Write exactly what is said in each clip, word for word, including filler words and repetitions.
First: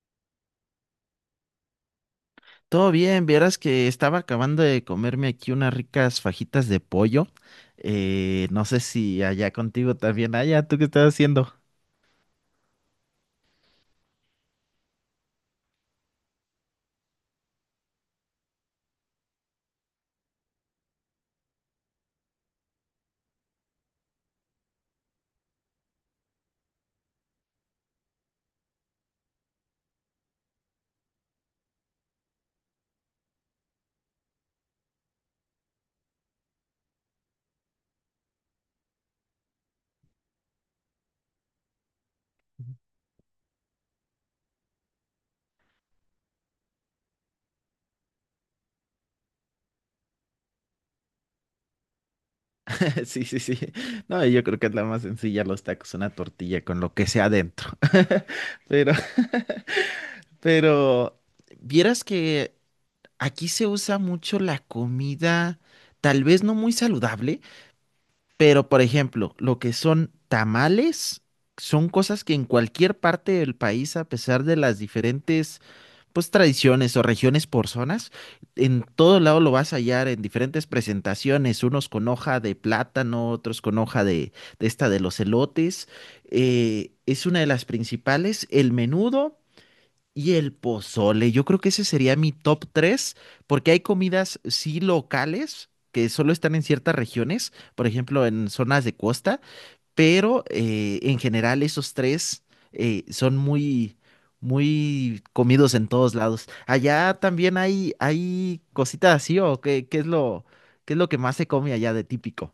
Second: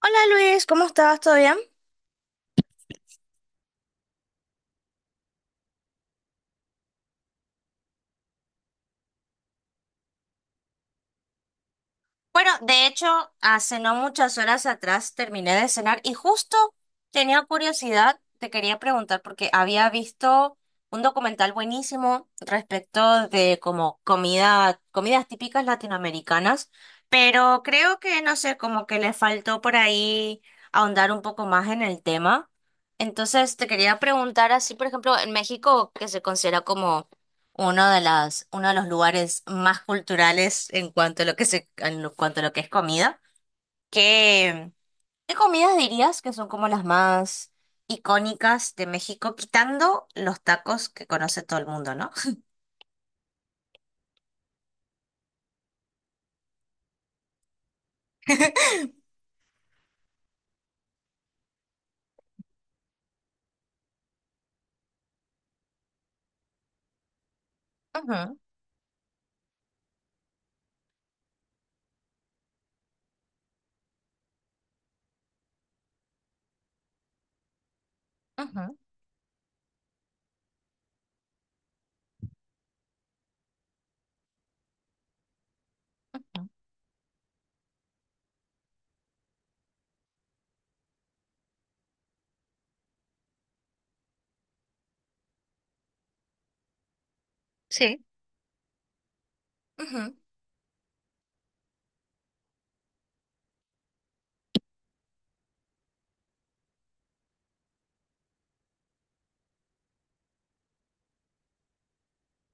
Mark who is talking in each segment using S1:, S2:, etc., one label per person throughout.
S1: Hola Luis, ¿cómo estás? ¿Todo bien?
S2: Todo bien, vieras que estaba acabando de comerme aquí unas ricas fajitas de pollo. Eh, no sé si allá contigo también. Allá, ¿tú qué estás haciendo?
S1: Bueno, de hecho, hace no muchas horas atrás terminé de cenar y justo tenía curiosidad, te quería preguntar porque había visto un documental buenísimo respecto de como comida, comidas típicas latinoamericanas, pero creo que no sé, como que le faltó por ahí ahondar un poco más en el tema. Entonces, te quería preguntar así, por ejemplo, en México, que se considera como uno de las, uno de los lugares más culturales en cuanto a lo que se, en lo- cuanto a lo que es comida. ¿Qué, qué comidas dirías que son como las más icónicas de México, quitando los tacos que conoce todo el mundo, ¿no?
S2: Sí, sí, sí. No, yo creo que es la más sencilla, los tacos, una tortilla con lo que sea adentro. Pero, pero, vieras que aquí se usa mucho la comida, tal vez no muy saludable,
S1: Ujú,
S2: pero por ejemplo, lo que son tamales. Son cosas que en cualquier parte del país, a pesar de las diferentes pues tradiciones o regiones por zonas.
S1: ujú,
S2: En todo lado lo vas a hallar en diferentes presentaciones, unos con hoja de plátano, otros con hoja de, de esta de los elotes.
S1: ujú.
S2: Eh, es una de las principales, el menudo y el pozole. Yo creo que ese sería mi top tres porque hay comidas sí locales que solo están en ciertas regiones, por
S1: Sí.
S2: ejemplo, en zonas de costa pero eh, en general esos tres eh, son muy, muy comidos en todos lados. Allá también hay, hay cositas así, o qué, qué es lo, qué es lo que más se come allá de típico.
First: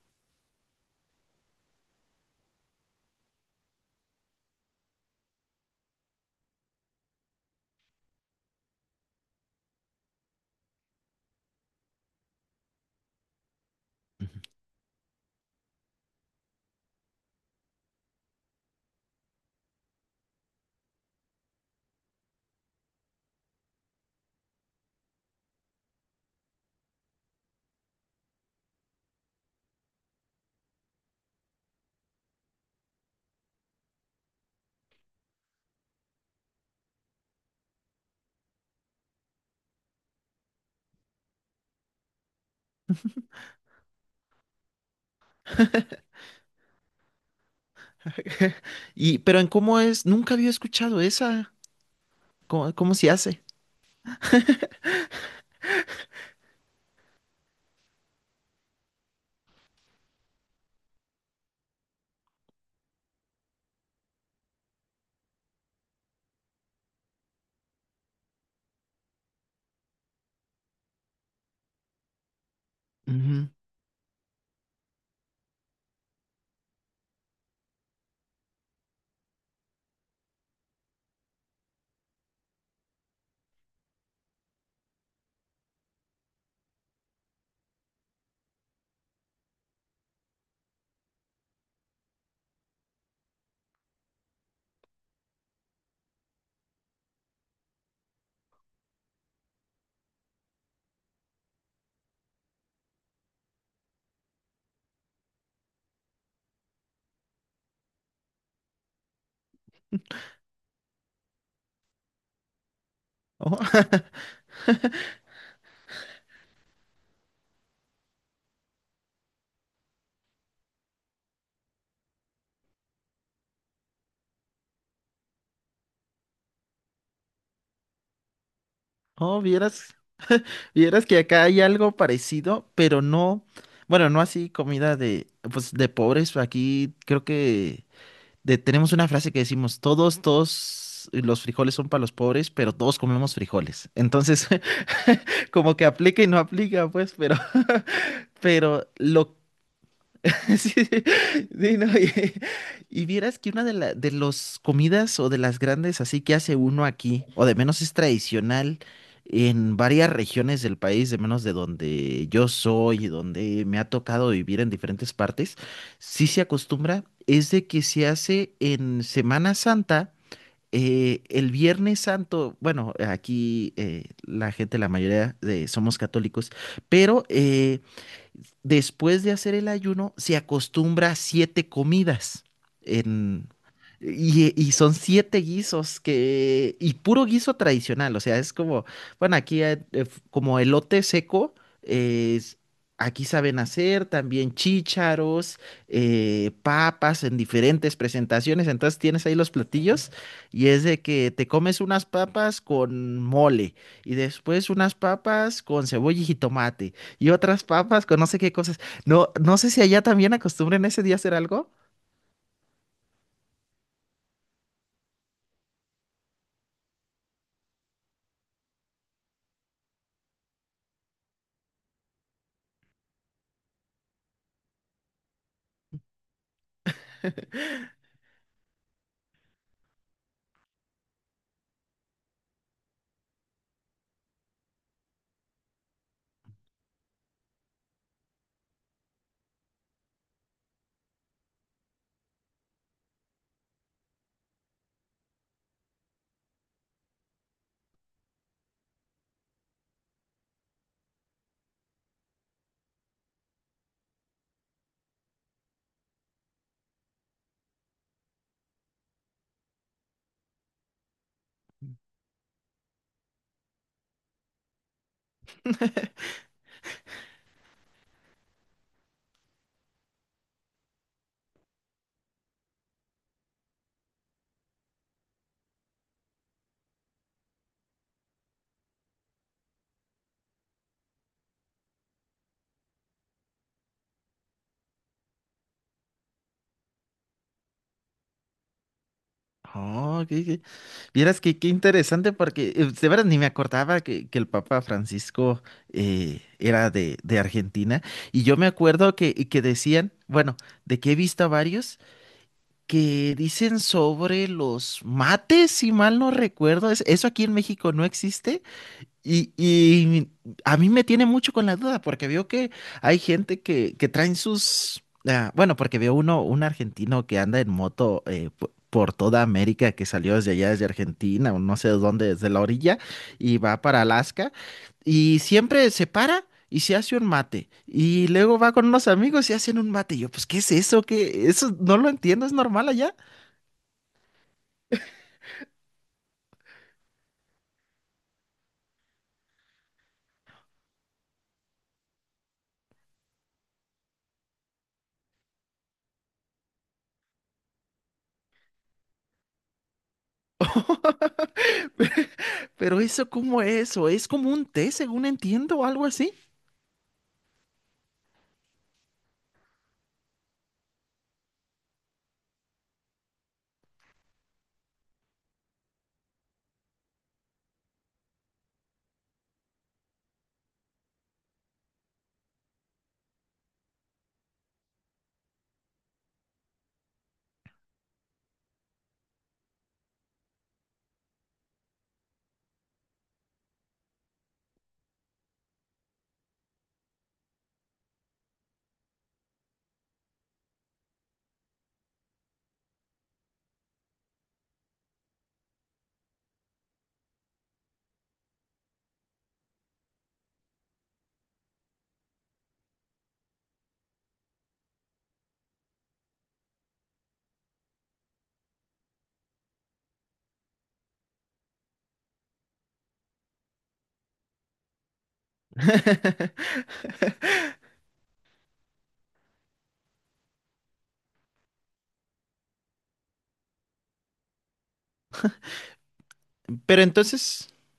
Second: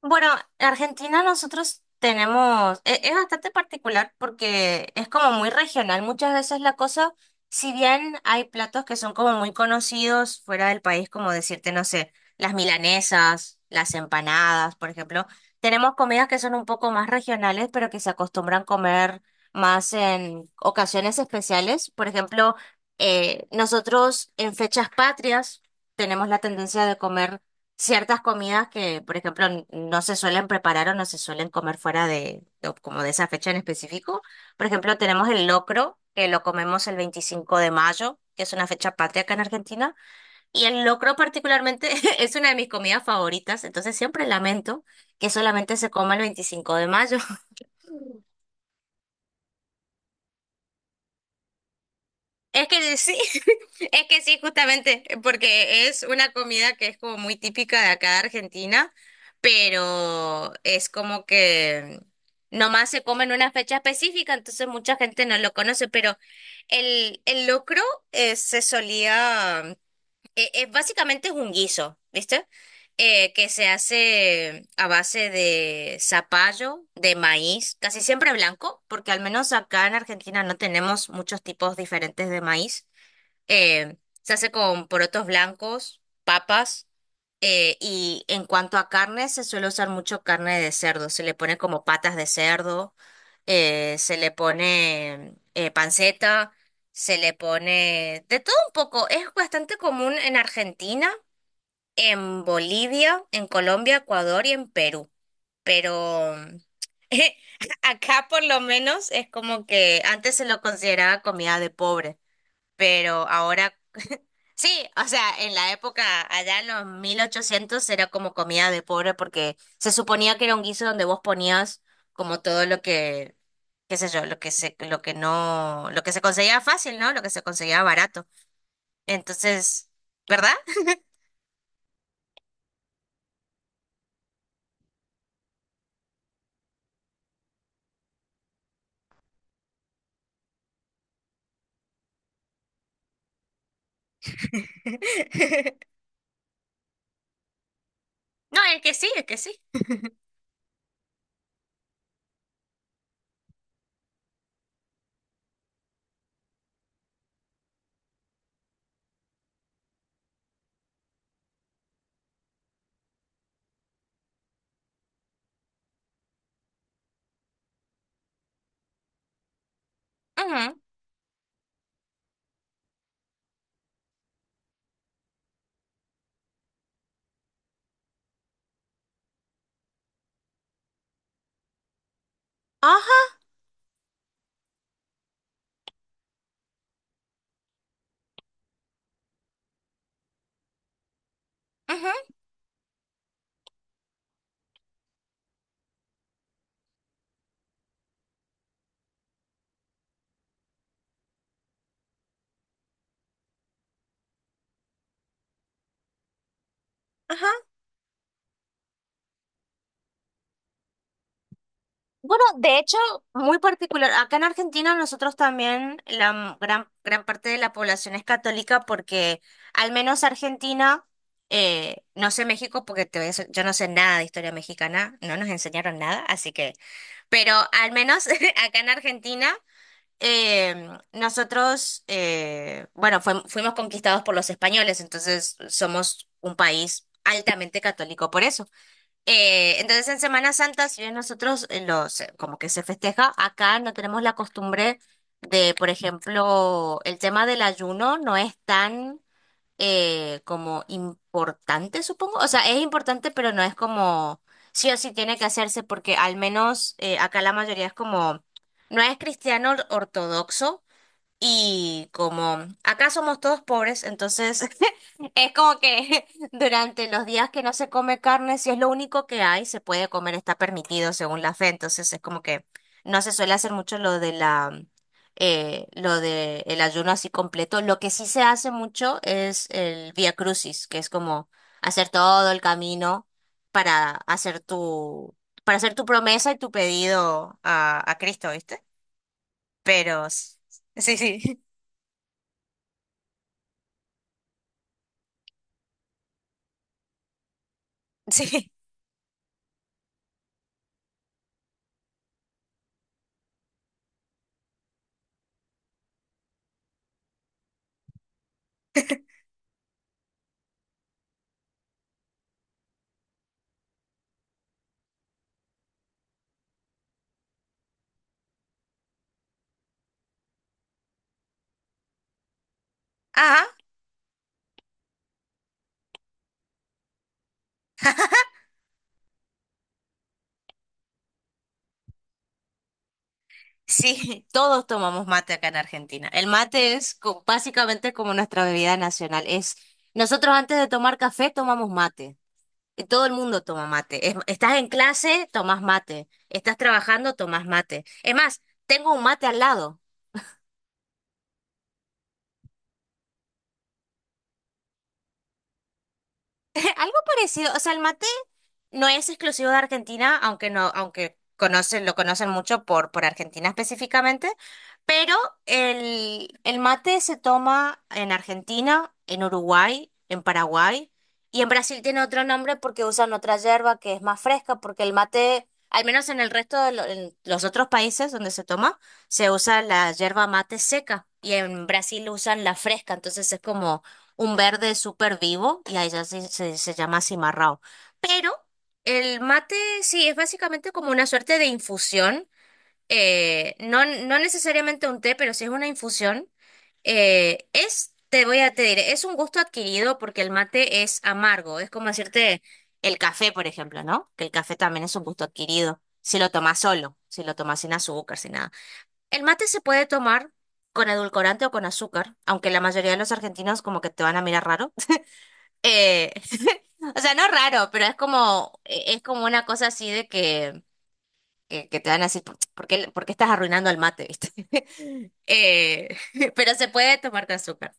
S1: Bueno, en Argentina nosotros tenemos, e- es bastante particular porque es como muy regional. Muchas veces la cosa, si bien hay platos que son como muy conocidos fuera del país, como decirte, no sé, las milanesas, las empanadas, por ejemplo, tenemos comidas que son un poco más regionales, pero que se acostumbran comer más en ocasiones especiales. Por ejemplo, eh, nosotros en fechas patrias tenemos la tendencia de comer ciertas comidas que, por ejemplo, n- no se suelen preparar o no se suelen comer fuera de, de- como de esa fecha en específico. Por ejemplo, tenemos el locro, que lo comemos el veinticinco de mayo, que es una fecha patria acá en Argentina. Y el locro particularmente es una de mis comidas favoritas, entonces siempre lamento que solamente se coma el veinticinco de mayo.
S2: Y, pero en cómo es, nunca había escuchado esa.
S1: Es
S2: ¿Cómo, cómo
S1: que
S2: se
S1: sí,
S2: hace?
S1: es que sí, justamente, porque es una comida que es como muy típica de acá de Argentina, pero es como que nomás se come en una fecha específica, entonces mucha gente no lo conoce, pero el, el locro eh, se solía eh, eh, básicamente es un guiso, ¿viste? Eh, que
S2: Ujú.
S1: se hace a base de zapallo, de maíz, casi siempre blanco, porque al menos acá en Argentina no tenemos muchos tipos diferentes de maíz. Eh, Se hace con porotos blancos, papas. Eh, y en cuanto a carne, se suele usar mucho carne de cerdo. Se le pone como patas de cerdo, eh, se le pone eh, panceta, se le pone de todo un poco. Es bastante común en Argentina, en Bolivia, en Colombia, Ecuador y en Perú. Pero acá por lo menos es como que antes se lo consideraba comida de pobre, pero ahora
S2: Oh,
S1: sí, o sea, en la época, allá en los mil ochocientos era como comida de pobre porque se suponía que era un guiso donde vos ponías como todo lo que, qué sé yo, lo que se, lo que no, lo que se conseguía fácil, ¿no? Lo que se conseguía barato.
S2: oh,
S1: Entonces,
S2: vieras,
S1: ¿verdad?
S2: Vieras que acá hay algo parecido, pero no, bueno, no así comida de, pues, de pobres. Aquí creo que de- tenemos una frase que decimos, todos, todos los frijoles son para los pobres, pero todos comemos frijoles. Entonces, como que aplica y no aplica, pues, pero,
S1: No, es
S2: pero
S1: que sí, es que
S2: lo...
S1: sí.
S2: Sí, sí, no, y, y vieras que una de, la, de los comidas o de las grandes así que hace uno aquí, o de menos es tradicional en varias regiones del país, de menos de donde yo soy y donde me ha tocado vivir en diferentes partes, sí se acostumbra, es de que se hace en Semana Santa
S1: Ujú,
S2: eh, el Viernes Santo, bueno, aquí eh, la gente, la mayoría de, somos católicos, pero eh, después de hacer el ayuno, se acostumbra a siete comidas
S1: ajá,
S2: en, y, y, son siete guisos que, y puro guiso tradicional, o sea, es como, bueno, aquí eh, f- como elote seco,
S1: ujú,
S2: eh, es- aquí saben hacer también chícharos, eh, papas en diferentes presentaciones, entonces tienes ahí los platillos y es de que te comes unas papas con mole y después unas papas con cebolla y jitomate y
S1: ajá.
S2: otras papas con no sé qué cosas. No, no sé si allá también acostumbren ese día a hacer algo.
S1: Bueno, de hecho, muy particular. Acá en Argentina nosotros también la m- gran, gran parte de la población es católica porque al menos Argentina, eh, no sé México porque te voy a ser- yo no sé nada de historia mexicana, no nos enseñaron nada, así que, pero al menos acá en Argentina em, nosotros, eh, bueno, fuim- fuimos conquistados por los españoles, entonces somos un país altamente católico por eso. Eh, entonces en Semana Santa, si bien nosotros eh, los, eh, como que se festeja, acá no tenemos la costumbre de, por ejemplo, el tema del ayuno no es tan eh, como importante, supongo. O sea, es importante, pero no es como sí o sí tiene que hacerse porque al menos eh, acá la mayoría es como, no es cristiano ortodoxo y como acá somos todos pobres, entonces es como que durante los días que no se come carne, si es lo único que hay, se puede comer, está permitido según la fe. Entonces es como que no se suele hacer mucho lo de la eh, lo de el ayuno así completo. Lo que sí se hace mucho es el Vía Crucis, que es como hacer todo el camino para hacer tu para hacer tu promesa y tu pedido a, a Cristo, ¿viste?
S2: Oh,
S1: Pero
S2: qué,
S1: s-
S2: qué-
S1: sí,
S2: Vieras que
S1: sí.
S2: qué interesante porque eh, de verdad ni me acordaba que, que el Papa Francisco eh, era de, de Argentina. Y yo me
S1: Sí.
S2: acuerdo que, que decían, bueno, de que he visto a varios que dicen sobre los mates, si mal no recuerdo. ¿Es- ¿Eso aquí en México no existe? Y, y a mí me tiene mucho con la duda, porque veo que hay gente que, que traen sus... ah, bueno, porque veo uno, un argentino que anda en moto eh, po- por toda América, que salió desde allá, desde Argentina, o no sé de dónde, desde la orilla, y
S1: Ah,
S2: va para Alaska, y siempre se para y se hace un mate, y luego va con unos amigos y hacen un mate. Y yo, pues, ¿qué es eso? ¿Qué? Eso no lo entiendo, es normal allá,
S1: sí, todos tomamos mate acá en Argentina. El mate es co- básicamente como nuestra bebida nacional. Es, nosotros antes de tomar café tomamos mate. Y todo el mundo toma mate. Es- estás en clase, tomas mate. Estás trabajando, tomas mate. Es más, tengo un mate al lado.
S2: pero eso, ¿cómo es? ¿O es como un té, según entiendo, o algo así?
S1: Algo parecido, o sea, el mate no es exclusivo de Argentina, aunque no, aunque conocen, lo conocen mucho por, por Argentina específicamente, pero el, el mate se toma en Argentina, en Uruguay, en Paraguay, y en Brasil tiene otro nombre porque usan otra yerba que es más fresca, porque el mate, al menos en el resto de lo- en los otros países donde se toma, se usa la yerba mate seca, y en Brasil usan la fresca, entonces es como un verde súper vivo y a ella se, se- se llama cimarrao. Pero el mate sí es básicamente como una suerte de infusión, eh, no, no necesariamente un té, pero sí es una infusión. Eh, es, te voy a Te diré, es un gusto adquirido porque el mate es amargo, es como decirte el café, por ejemplo, ¿no? Que el café también es un gusto adquirido, si lo tomas solo, si lo tomas sin azúcar, sin nada. El mate se puede tomar con edulcorante o con azúcar, aunque la mayoría de los argentinos como que te van a mirar raro. Eh, o sea, no raro, pero es como, e- es como una cosa así de que, que, que te van a decir, ¿por por qué, por qué estás arruinando el mate, viste? Eh, pero se
S2: Pero
S1: puede tomar con
S2: entonces,
S1: azúcar.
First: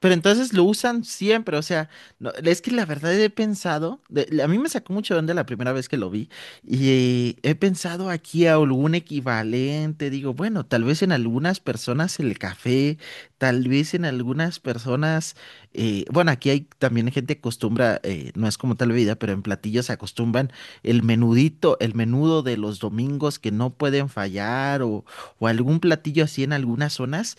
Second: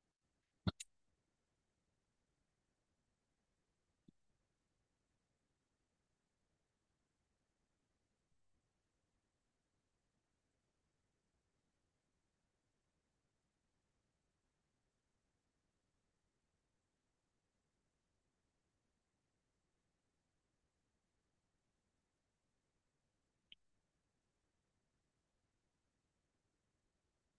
S2: Pero entonces lo usan siempre, o sea, no, es que la verdad he pensado, de- a mí me sacó mucho de onda la primera vez que lo vi y he pensado aquí a algún equivalente, digo, bueno, tal vez en algunas personas el café, tal vez en algunas personas, eh, bueno, aquí hay también gente que acostumbra, eh, no es como tal bebida, pero en platillos se acostumbran el menudito, el menudo de los domingos que no pueden fallar o, o algún platillo así en algunas zonas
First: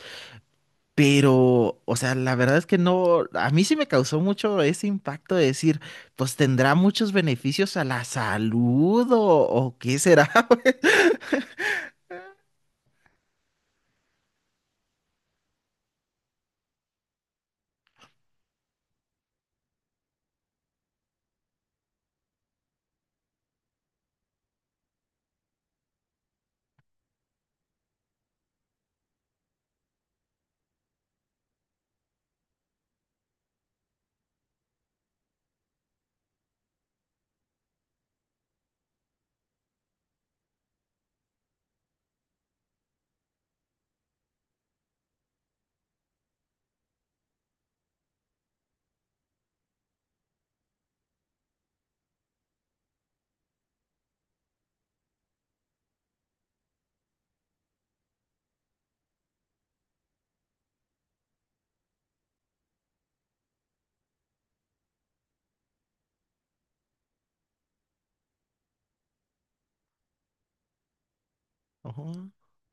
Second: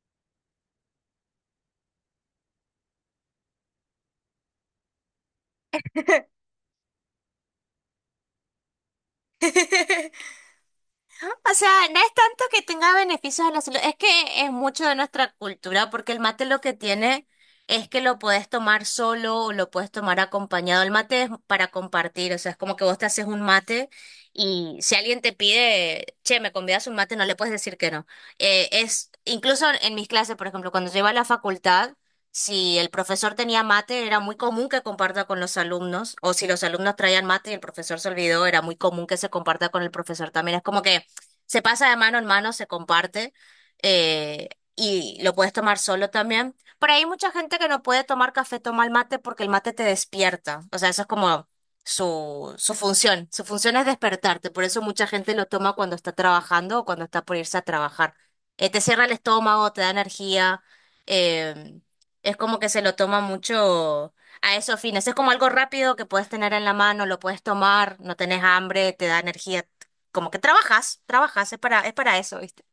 S2: pero, o sea, la verdad es que no, a mí sí me causó mucho ese impacto de decir, pues tendrá muchos beneficios a la salud o, o qué será.
S1: O sea, no es tanto que tenga beneficios a la salud, es que es mucho de nuestra cultura, porque el mate lo que tiene es que lo puedes tomar solo o lo puedes tomar acompañado. El mate es para compartir, o sea, es como que vos te haces un mate y si alguien te pide, che, me convidas un mate, no le puedes decir que no. Eh, es, incluso en mis clases, por ejemplo, cuando yo iba a la facultad, si el profesor tenía mate, era muy común que comparta con los alumnos, o si los alumnos traían mate y el profesor se olvidó, era muy común que se comparta con el profesor también. Es como que se pasa de mano en mano, se comparte eh, y lo puedes tomar solo también. Pero hay mucha gente que no puede tomar café, toma el mate porque el mate te despierta. O sea, eso es como su, su función. Su función es despertarte. Por eso mucha gente lo toma cuando está trabajando o cuando está por irse a trabajar. Eh, te cierra el estómago, te da energía. eh, es como que se lo toma mucho a esos fines. Es como algo rápido que puedes tener en la mano, lo puedes tomar, no tenés hambre, te da energía como que trabajas, trabajas, es para, es para
S2: Ujú.
S1: eso, ¿viste?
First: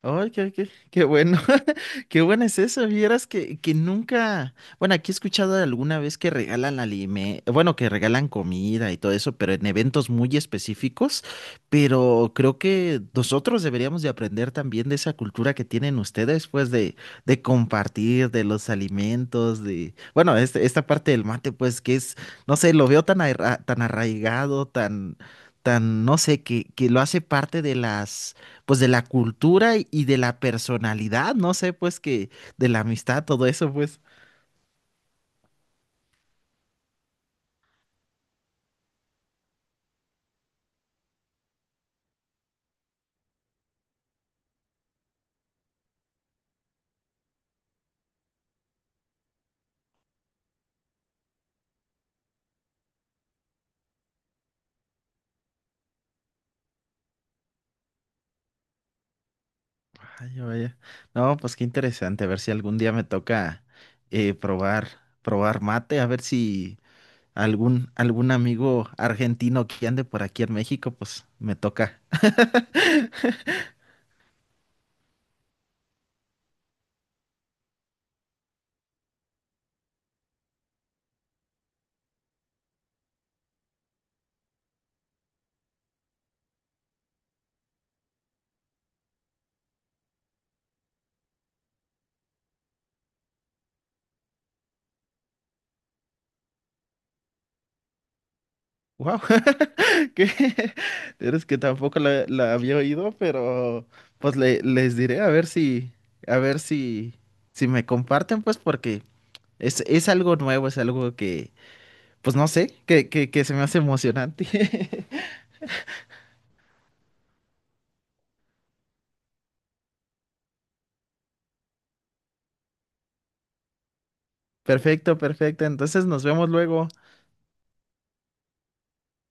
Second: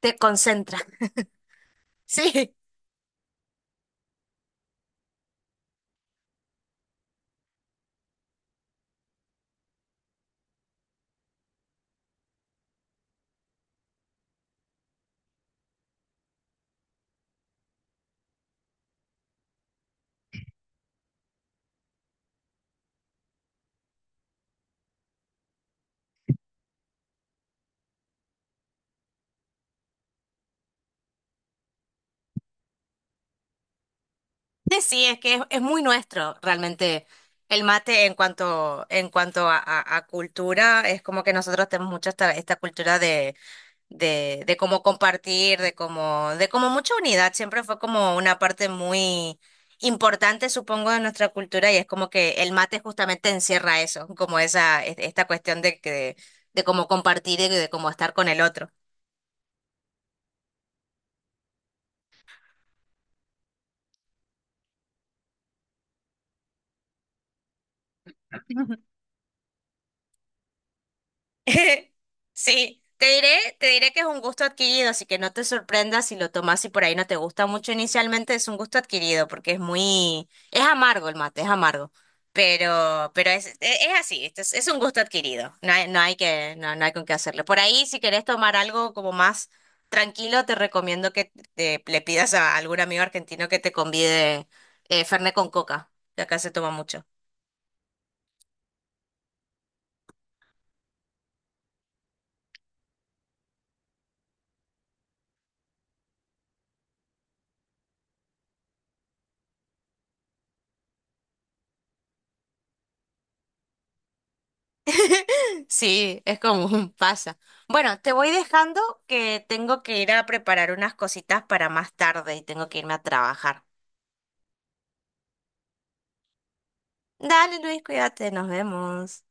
S1: Te
S2: Ay, qué, qué-
S1: concentras.
S2: qué bueno, qué bueno
S1: Sí,
S2: es eso vieras que, que nunca, bueno, aquí he escuchado de alguna vez que regalan alime, bueno, que regalan comida y todo eso, pero en eventos muy específicos, pero creo que nosotros deberíamos de aprender también de esa cultura que tienen ustedes, pues, de, de compartir, de los alimentos, de, bueno, este- esta parte del mate, pues, que es, no sé, lo veo tan, arra- tan arraigado, tan, tan, no sé, que, que lo hace parte de las pues de la cultura y y de la personalidad, no sé, pues que de la amistad, todo eso, pues.
S1: sí, sí, es que es, es muy nuestro realmente el mate en cuanto, en cuanto a, a- a cultura, es como que nosotros tenemos mucho esta, esta cultura de, de, de cómo compartir, de cómo, de como mucha unidad, siempre fue como una parte muy importante, supongo, de nuestra cultura y es como que el mate justamente encierra eso, como esa, es- esta cuestión de que, de cómo compartir y de cómo estar con el otro.
S2: Ay, vaya. No, pues qué interesante, a ver si algún día me toca eh, probar, probar mate, a ver si algún, algún amigo argentino que ande por aquí en México, pues me toca.
S1: Sí, te diré, te diré que es un gusto adquirido, así que no te sorprendas si lo tomas y por ahí no te gusta mucho inicialmente, es un gusto adquirido porque es muy, es amargo el mate, es amargo, pero, pero es, es, es así, esto es, es un gusto adquirido, no hay, no hay que, no, no hay con qué hacerle. Por ahí, si querés tomar algo como más tranquilo, te recomiendo que te- le pidas a algún amigo argentino que te convide eh, Fernet con coca, que acá se toma mucho.
S2: Wow, que es que tampoco la, la había oído, pero pues le- les diré a ver si, a ver si, si me comparten, pues porque es, es algo nuevo, es algo que, pues no sé, que, que, que se me hace emocionante.
S1: Sí, es común, pasa. Bueno, te voy dejando que tengo que ir a preparar unas cositas para más tarde y tengo que irme a trabajar.
S2: Perfecto, perfecto. Entonces nos vemos luego.
S1: Dale, Luis, cuídate, nos vemos.